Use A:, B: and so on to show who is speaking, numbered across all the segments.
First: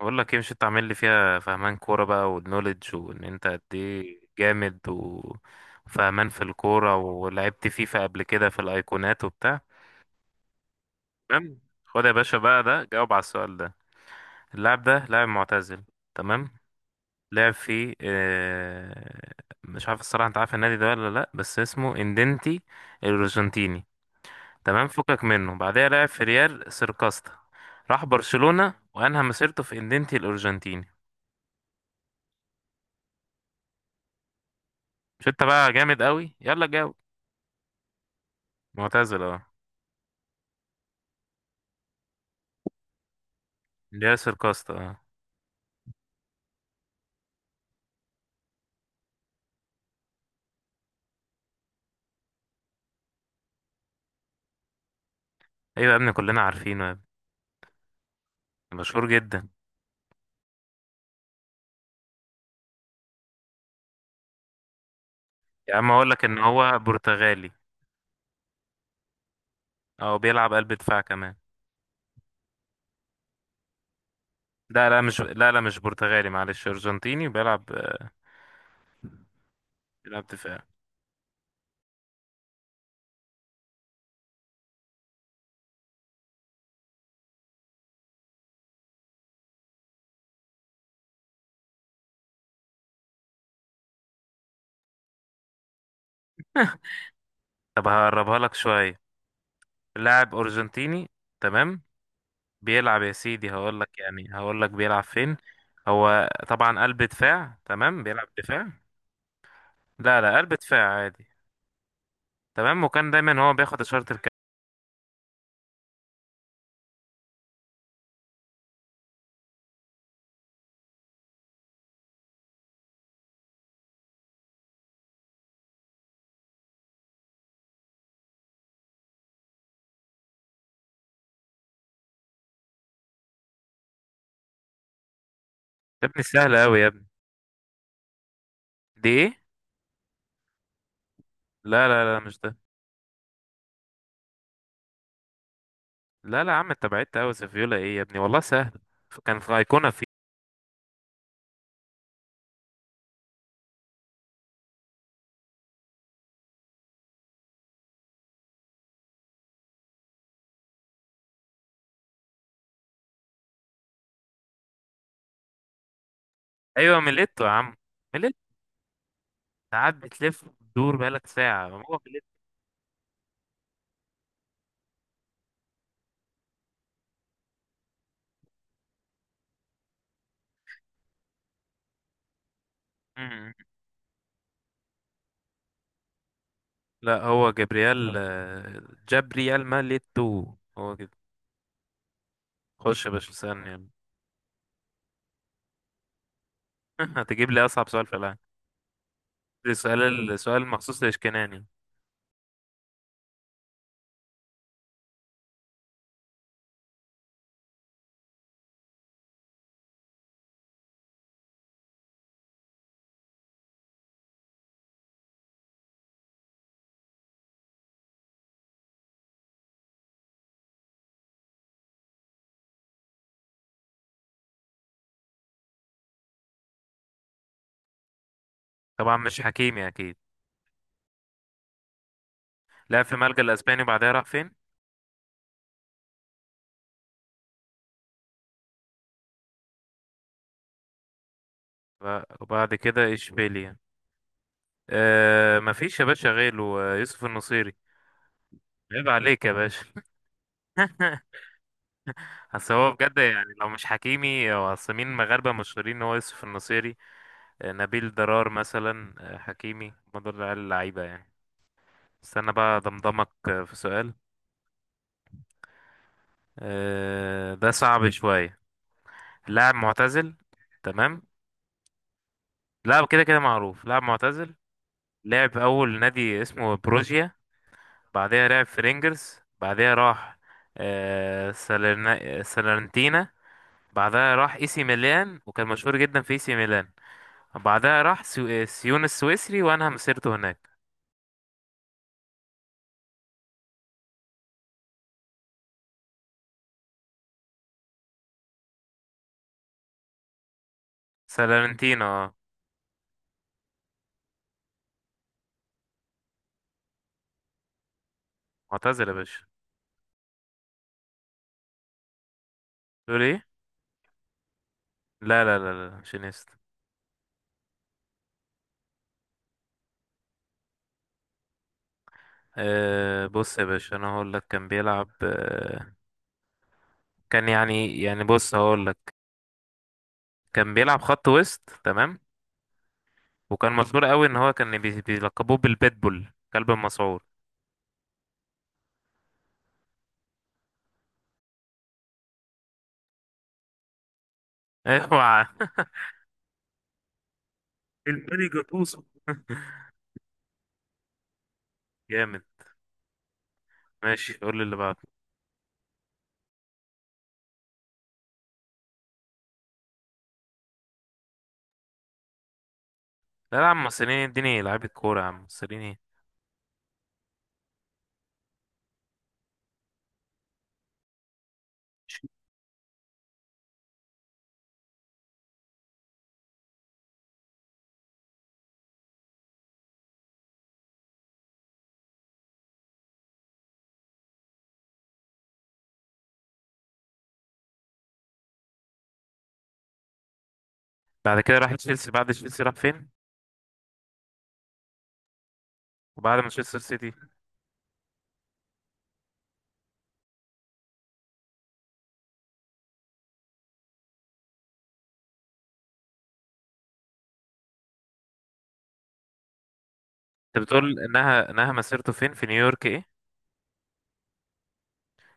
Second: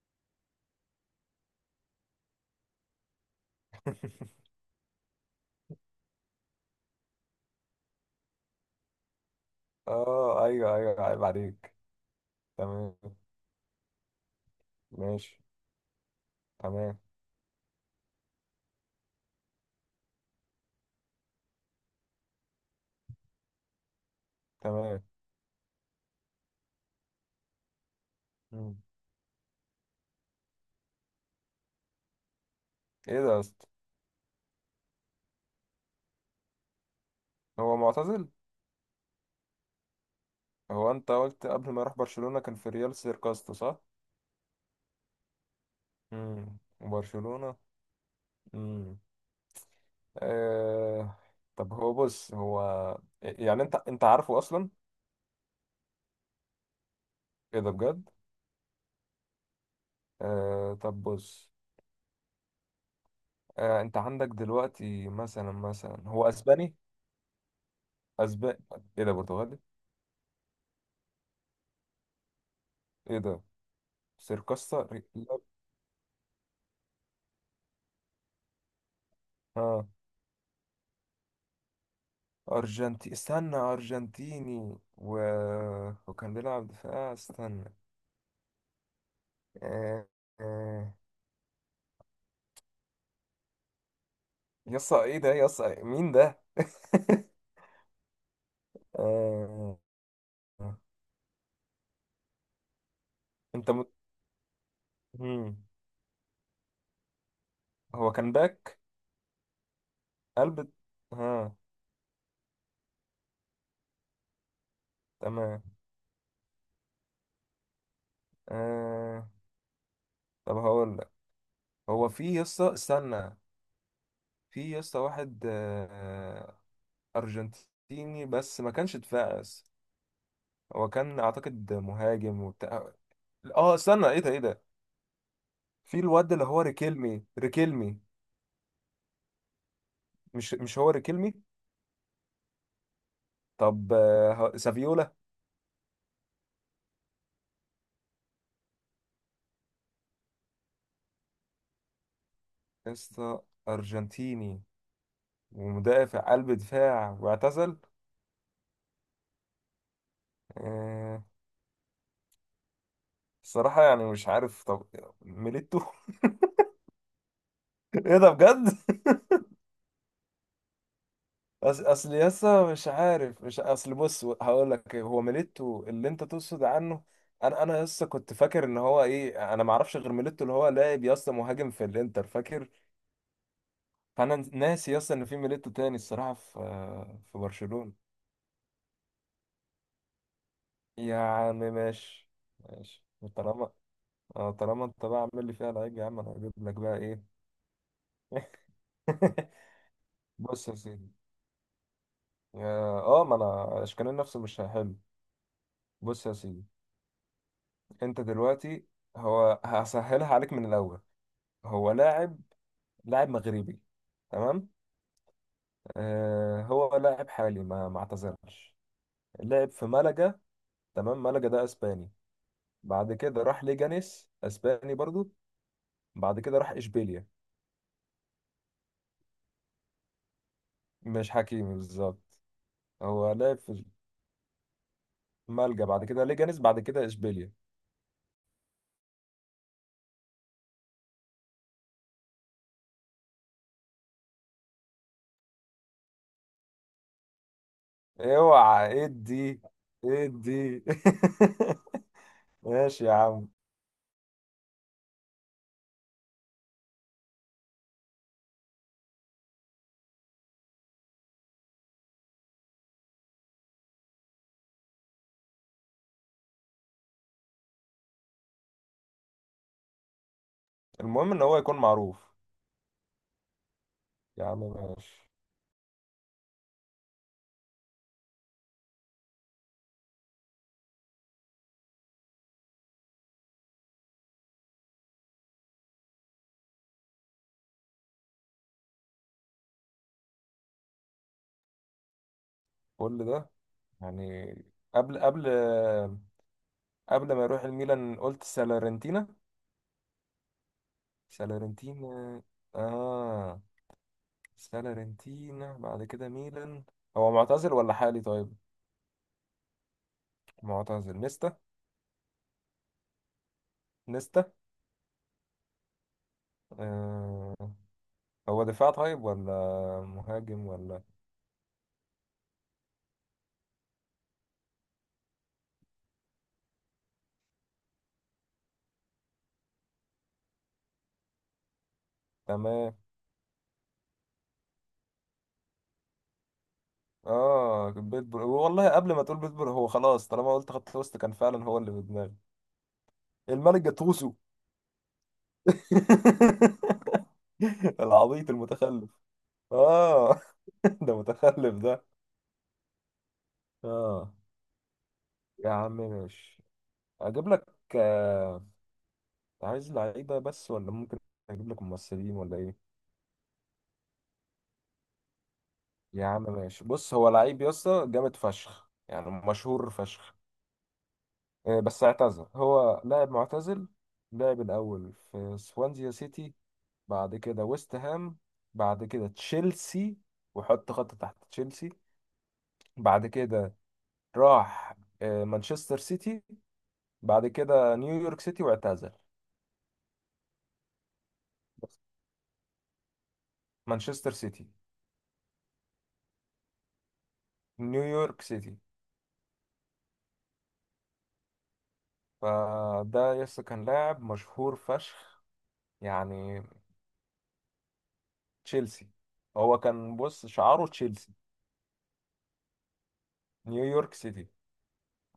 A: بقول لك ايه، مش انت عامل لي فيها فهمان كوره بقى والنوليدج وان انت قد ايه جامد وفهمان في الكوره ولعبت فيفا قبل كده في الايقونات وبتاع.
B: اه ايوه ايوه، عيب
A: تمام،
B: عليك.
A: خد يا باشا بقى، ده
B: تمام.
A: جاوب على السؤال ده. اللاعب ده لاعب
B: ماشي.
A: معتزل. تمام.
B: تمام.
A: لعب في مش عارف الصراحه، انت عارف النادي ده ولا لا؟ بس اسمه اندنتي الارجنتيني. تمام،
B: تمام.
A: فكك منه، بعدها لعب في ريال سيركاستا، راح برشلونه
B: مم.
A: وانهى مسيرته في اندنتي الارجنتيني.
B: ايه ده يا اسطى؟
A: مش انت بقى جامد قوي؟ يلا جاوب.
B: هو معتزل؟
A: معتزل اه.
B: هو انت قلت قبل ما يروح برشلونة كان في ريال سيركاستو، صح؟
A: اللي ياسر كوستا اه.
B: وبرشلونة. امم آه... طب هو بص، هو يعني انت عارفه اصلا؟
A: ايوه يا ابني، كلنا عارفينه يا ابني.
B: ايه ده بجد؟
A: مشهور جدا.
B: طب بص. انت عندك دلوقتي مثلا
A: يا عم اقول لك
B: هو
A: ان
B: اسباني؟
A: هو برتغالي.
B: اسباني؟ ايه ده برتغالي؟
A: او بيلعب قلب دفاع كمان.
B: ايه ده؟ سيركاستا.
A: لا لا مش لا لا مش برتغالي، معلش، ارجنتيني بيلعب
B: اه
A: بيلعب دفاع.
B: استنى، أرجنتيني وكان بيلعب دفاع، استنى. آه، آه، يسا ايه ده، يسا مين ده؟
A: طب هقربها لك شويه.
B: آه،
A: لاعب ارجنتيني. تمام. بيلعب يا سيدي،
B: انت
A: هقول لك بيلعب فين.
B: مم.
A: هو طبعا قلب دفاع. تمام،
B: هو
A: بيلعب
B: كان
A: دفاع.
B: باك؟
A: لا لا، قلب
B: قلب.
A: دفاع عادي.
B: ها.
A: تمام، وكان دايما هو بياخد اشاره الكابتن.
B: تمام. آه... طب هقول لك، هو في يسا، استنى. في يسا واحد أرجنتيني بس ما كانش دفاع يسا. هو كان أعتقد مهاجم وبتاع. اه استنى، ايه ده ايه ده؟ في
A: يا ابني
B: الواد اللي هو
A: سهله قوي يا ابني.
B: ريكيلمي، ريكيلمي؟
A: دي ايه؟
B: مش هو ريكيلمي.
A: لا لا لا مش ده.
B: طب سافيولا؟
A: لا لا يا عم، انت بعدت قوي، سيفيولا ايه يا ابني؟ والله سهل. كان في ايقونه في.
B: اسطى، أرجنتيني ومدافع قلب دفاع واعتزل، آه، الصراحة يعني مش عارف. طب، ميليتو.
A: ايوه ميليتو يا عم،
B: ايه ده
A: ميليتو.
B: بجد؟
A: ساعات بتلف وتدور بقالك ساعه هو
B: اصل
A: ميليتو.
B: يسا مش عارف، مش اصل بص هقول لك إيه، هو ميليتو اللي انت تقصد عنه. انا يسا كنت فاكر ان هو ايه، انا ما اعرفش غير ميليتو اللي هو لاعب يسا مهاجم في الانتر، فاكر.
A: مم.
B: فانا ناسي اصلا ان في ميليتو تاني الصراحه، في.
A: لا،
B: في
A: هو
B: برشلونه.
A: جابرييل جابرييل ميليتو هو كده.
B: يا عم ماشي.
A: خش
B: ماشي.
A: يا باشا، اسالني
B: طالما
A: يلا.
B: طالما انت بقى عامل لي فيها لعيب يا عم، انا هجيب لك بقى ايه؟
A: هتجيب لي اصعب سؤال في العالم. ده سؤال، سؤال
B: بص يا
A: مخصوص
B: سيدي.
A: لاشكناني.
B: اه، ما انا اشكال نفسه مش هحل. بص يا سيدي، انت دلوقتي، هو هسهلها عليك من الاول. هو لاعب، لاعب مغربي. تمام. آه، هو لاعب حالي ما اعتزلش. لعب في ملقا. تمام، ملقا ده اسباني. بعد كده راح ليجانيس، اسباني برضو. بعد كده راح اشبيليا.
A: طبعا مش حكيمي اكيد.
B: مش حكيمي بالظبط.
A: لعب في
B: هو
A: الملجأ
B: لعب
A: الاسباني
B: في
A: وبعدها راح فين؟
B: مالجا، بعد كده ليجانيس، بعد كده اشبيليا.
A: وبعد كده اشبيليا. مفيش يا باشا غيره، يوسف النصيري.
B: اوعى
A: عيب عليك يا
B: ادي،
A: باشا.
B: ادي.
A: اصل هو
B: ماشي يا
A: بجد
B: عم.
A: يعني لو مش حكيمي، هو اصل مين مغاربة مشهورين، ان هو يوسف النصيري. نبيل دلال مثلا، حكيمي، هما دول العيال اللعيبة يعني. استنى بقى ضمضمك، في سؤال، ده صعب شوية. لاعب معتزل. تمام.
B: المهم ان هو يكون معروف.
A: لاعب كده كده معروف، لاعب
B: يا
A: معتزل.
B: عم ماشي.
A: لعب أول نادي اسمه بروجيا. بعدها لعب في رينجرز، بعدها راح سالرنتينا. بعدها راح اي سي ميلان وكان مشهور جدا في اي سي ميلان. بعدها راح سيون السويسري وأنهى مسيرته هناك.
B: كل ده يعني قبل قبل قبل ما يروح الميلان قلت سالارنتينا.
A: سالارنتينا اه.
B: سالارنتينا. اه. سالارنتينا بعد كده ميلان. هو معتزل ولا حالي؟ طيب.
A: معتزل يا باشا.
B: معتزل، نيستا.
A: تقول ايه؟
B: نيستا.
A: لا لا لا لا، شينيستا.
B: آه. هو دفاع طيب ولا مهاجم ولا؟
A: أه بص يا باشا، انا هقول لك كان بيلعب كان يعني بص هقول لك، كان بيلعب خط وسط، تمام.
B: تمام.
A: وكان مشهور قوي ان هو كان بيلقبوه بالبيتبول، كلب المسعور.
B: اه، بيتبول والله، قبل ما تقول بيتبول هو خلاص، طالما قلت خط وسط كان فعلا هو اللي في دماغي، الملك جاتوسو.
A: اوعى. الباني
B: العبيط
A: جاتوسو.
B: المتخلف. اه. ده متخلف ده.
A: جامد. ماشي
B: اه.
A: قول لي اللي بعده.
B: يا عم ماشي. اجيب لك، آه، عايز لعيبه بس ولا ممكن اجيب لك ممثلين ولا ايه؟
A: لا لا يا عم، مصريين. اديني لعيبة كورة يا عم، مصريين ايه؟
B: يا عم ماشي، بص هو لعيب يا اسطى جامد فشخ، يعني مشهور فشخ. بس اعتزل، هو لاعب معتزل. لعب الأول في سوانزيا سيتي، بعد كده ويست هام، بعد كده تشيلسي، وحط خط تحت تشيلسي. بعد كده راح مانشستر سيتي، بعد كده نيويورك سيتي واعتزل.
A: بعد كده راح
B: بس.
A: تشيلسي. بعد تشيلسي راح فين؟
B: مانشستر سيتي.
A: وبعد مانشستر سيتي؟
B: نيويورك سيتي. فده يس كان لاعب مشهور فشخ، يعني تشيلسي، هو كان بص
A: انت
B: شعاره
A: بتقول
B: تشيلسي.
A: انها مسيرته فين في نيويورك ايه؟
B: نيويورك سيتي.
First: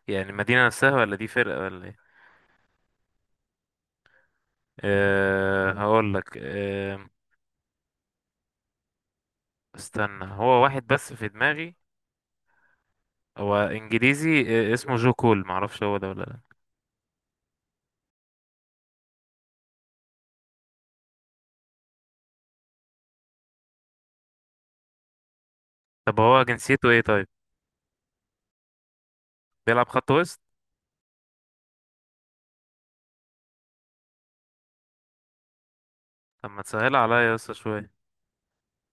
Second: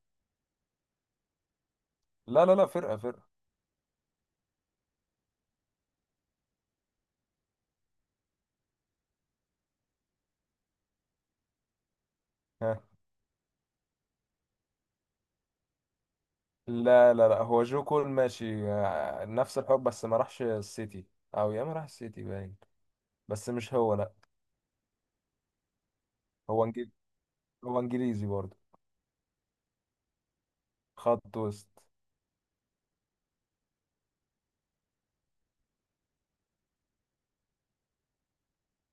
A: يعني المدينة نفسها، ولا دي فرقة ولا ايه؟
B: لا لا لا، فرقة فرقة.
A: أه هقول لك أه، استنى، هو واحد بس في دماغي.
B: ها.
A: هو انجليزي، اسمه جو كول، معرفش هو ده ولا لا.
B: لا لا لا، هو جو كول ماشي، نفس الحب بس ما راحش السيتي، او يا ما راح السيتي باين، بس مش هو، لا.
A: طب هو
B: هو
A: جنسيته
B: انجليزي.
A: ايه طيب؟
B: هو انجليزي برضه.
A: بيلعب خط وسط.
B: خط وسط.
A: طب ما تسهل عليا يا اسطى شوية.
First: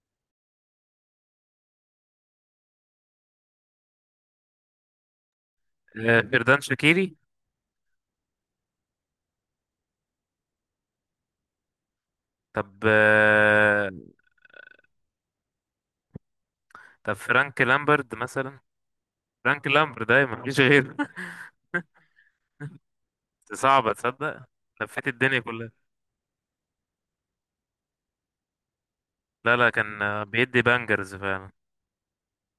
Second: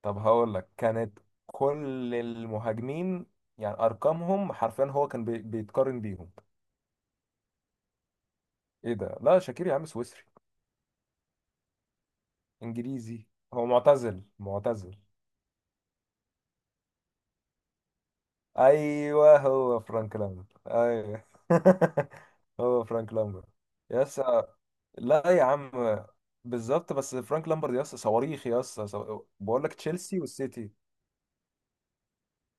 B: طب هقول لك، كانت كل المهاجمين يعني ارقامهم حرفيا هو كان بيتقارن
A: أه،
B: بيهم.
A: فردان شاكيري.
B: ايه ده، لا شاكير يا عم سويسري.
A: طب
B: انجليزي. هو
A: أه،
B: معتزل، معتزل.
A: طب فرانك لامبرد مثلا.
B: ايوه
A: فرانك
B: هو
A: لامبرد
B: فرانك
A: ده مفيش
B: لامبرت،
A: غيره.
B: ايوه. هو فرانك لامبرت.
A: صعبة
B: يس.
A: تصدق، لفيت
B: لا
A: الدنيا
B: يا
A: كلها.
B: عم. بالظبط، بس فرانك لامبرت يس، صواريخ يس،
A: لا
B: بقول
A: لا،
B: لك
A: كان
B: تشيلسي
A: بيدي
B: والسيتي.
A: بانجرز فعلا.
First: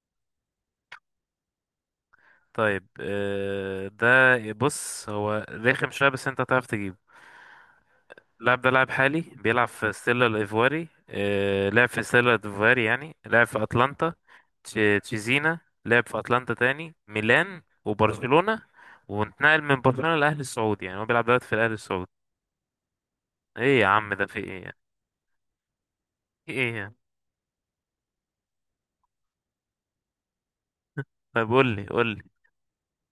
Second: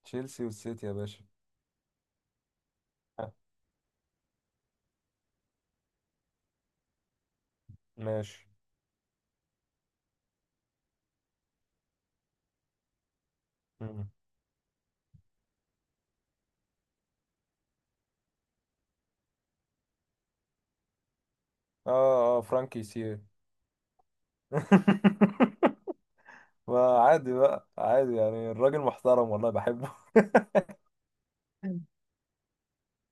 B: تشيلسي والسيتي يا باشا.
A: طيب،
B: آه،
A: ده بص، هو رخم شوية بس انت تعرف تجيب.
B: ماشي.
A: اللاعب ده لاعب حالي، بيلعب في ستيلا الإيفواري، لعب في ستيلا الإيفواري يعني لعب في
B: مم.
A: أتلانتا. تش- تشيزينا. لعب في أتلانتا، تاني ميلان وبرشلونة. وانتقل من برشلونة للأهلي السعودي، يعني هو بيلعب دلوقتي في الأهلي السعودي.
B: اه اه فرانكي سي.
A: ايه يا عم ده في ايه يعني؟ في ايه يعني؟
B: ما عادي بقى، عادي يعني الراجل محترم والله بحبه.
A: طب قول لي، قول لي.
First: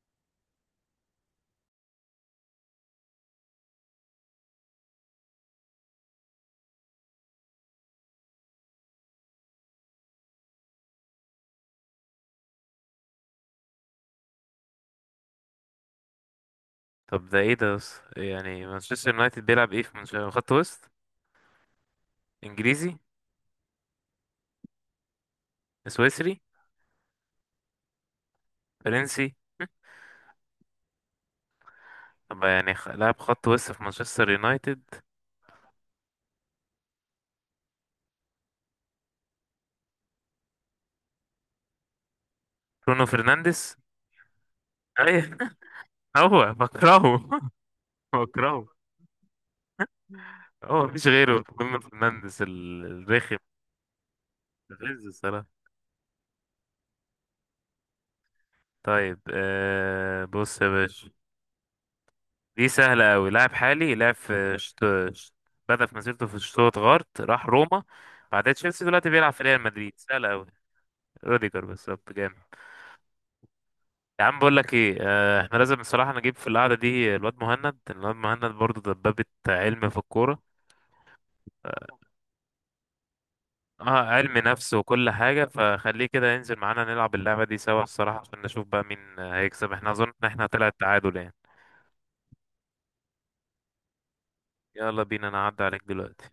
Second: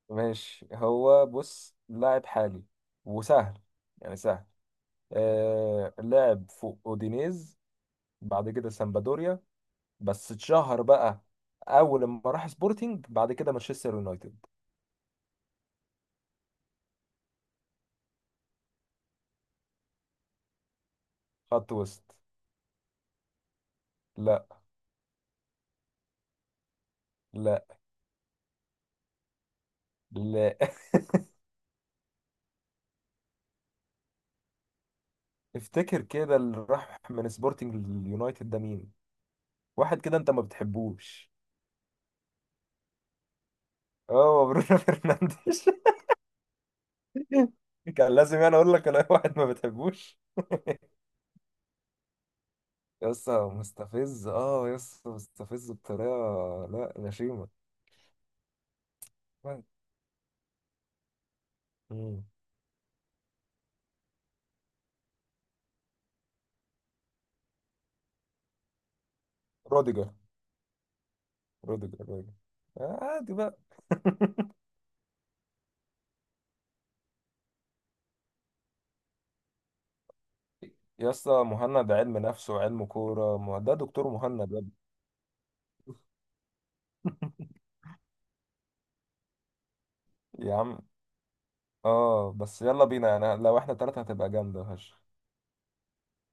B: ماشي، هو بص لاعب حالي وسهل، يعني سهل. آه، لعب فوق اودينيز، بعد كده سامبادوريا، بس اتشهر بقى اول ما راح سبورتنج، بعد كده مانشستر يونايتد.
A: طب ده ايه ده بس، يعني مانشستر يونايتد بيلعب ايه في خط وسط؟
B: خط وسط.
A: انجليزي؟
B: لا.
A: سويسري؟
B: لا.
A: فرنسي؟
B: لا.
A: طب يعني لاعب خط وسط في مانشستر يونايتد.
B: افتكر كده اللي راح من سبورتنج لليونايتد ده مين؟ واحد كده انت ما بتحبوش.
A: برونو فرنانديز،
B: اه، برونو
A: ايوه.
B: فرنانديز.
A: هو بكرهه.
B: كان لازم انا
A: بكرهه.
B: اقول لك انا واحد ما بتحبوش.
A: هو مفيش غيره برونو فرنانديز
B: يس
A: الرخم.
B: مستفز، اه يس
A: الغز الصراحة.
B: مستفز بطريقه. لا، غشيمه.
A: طيب بص يا باشا،
B: مم.
A: دي سهلة أوي. لاعب حالي لعب في شت- بدأ في مسيرته في شتوتغارت، راح روما، بعدها تشيلسي، دلوقتي بيلعب في ريال مدريد.
B: روديجر.
A: سهلة أوي. روديجر
B: روديجر
A: بالظبط،
B: روديجر.
A: جامد.
B: عادي بقى.
A: يا عم بقول لك ايه، احنا لازم بصراحة نجيب في القعدة دي الواد مهند. برضه دبابة علم في الكورة.
B: يا اسطى مهند علم نفس وعلم كورة، ده
A: اه
B: دكتور
A: علم
B: مهند يا ابني.
A: نفس وكل حاجة، فخليه كده ينزل معانا نلعب اللعبة دي سوا الصراحة، عشان نشوف بقى مين هيكسب، احنا اظن ان احنا
B: يا
A: طلع
B: عم،
A: التعادل يعني.
B: اه بس يلا بينا، يعني لو احنا تلاتة هتبقى جامدة
A: يلا
B: هش.
A: بينا، انا هعدي عليك دلوقتي.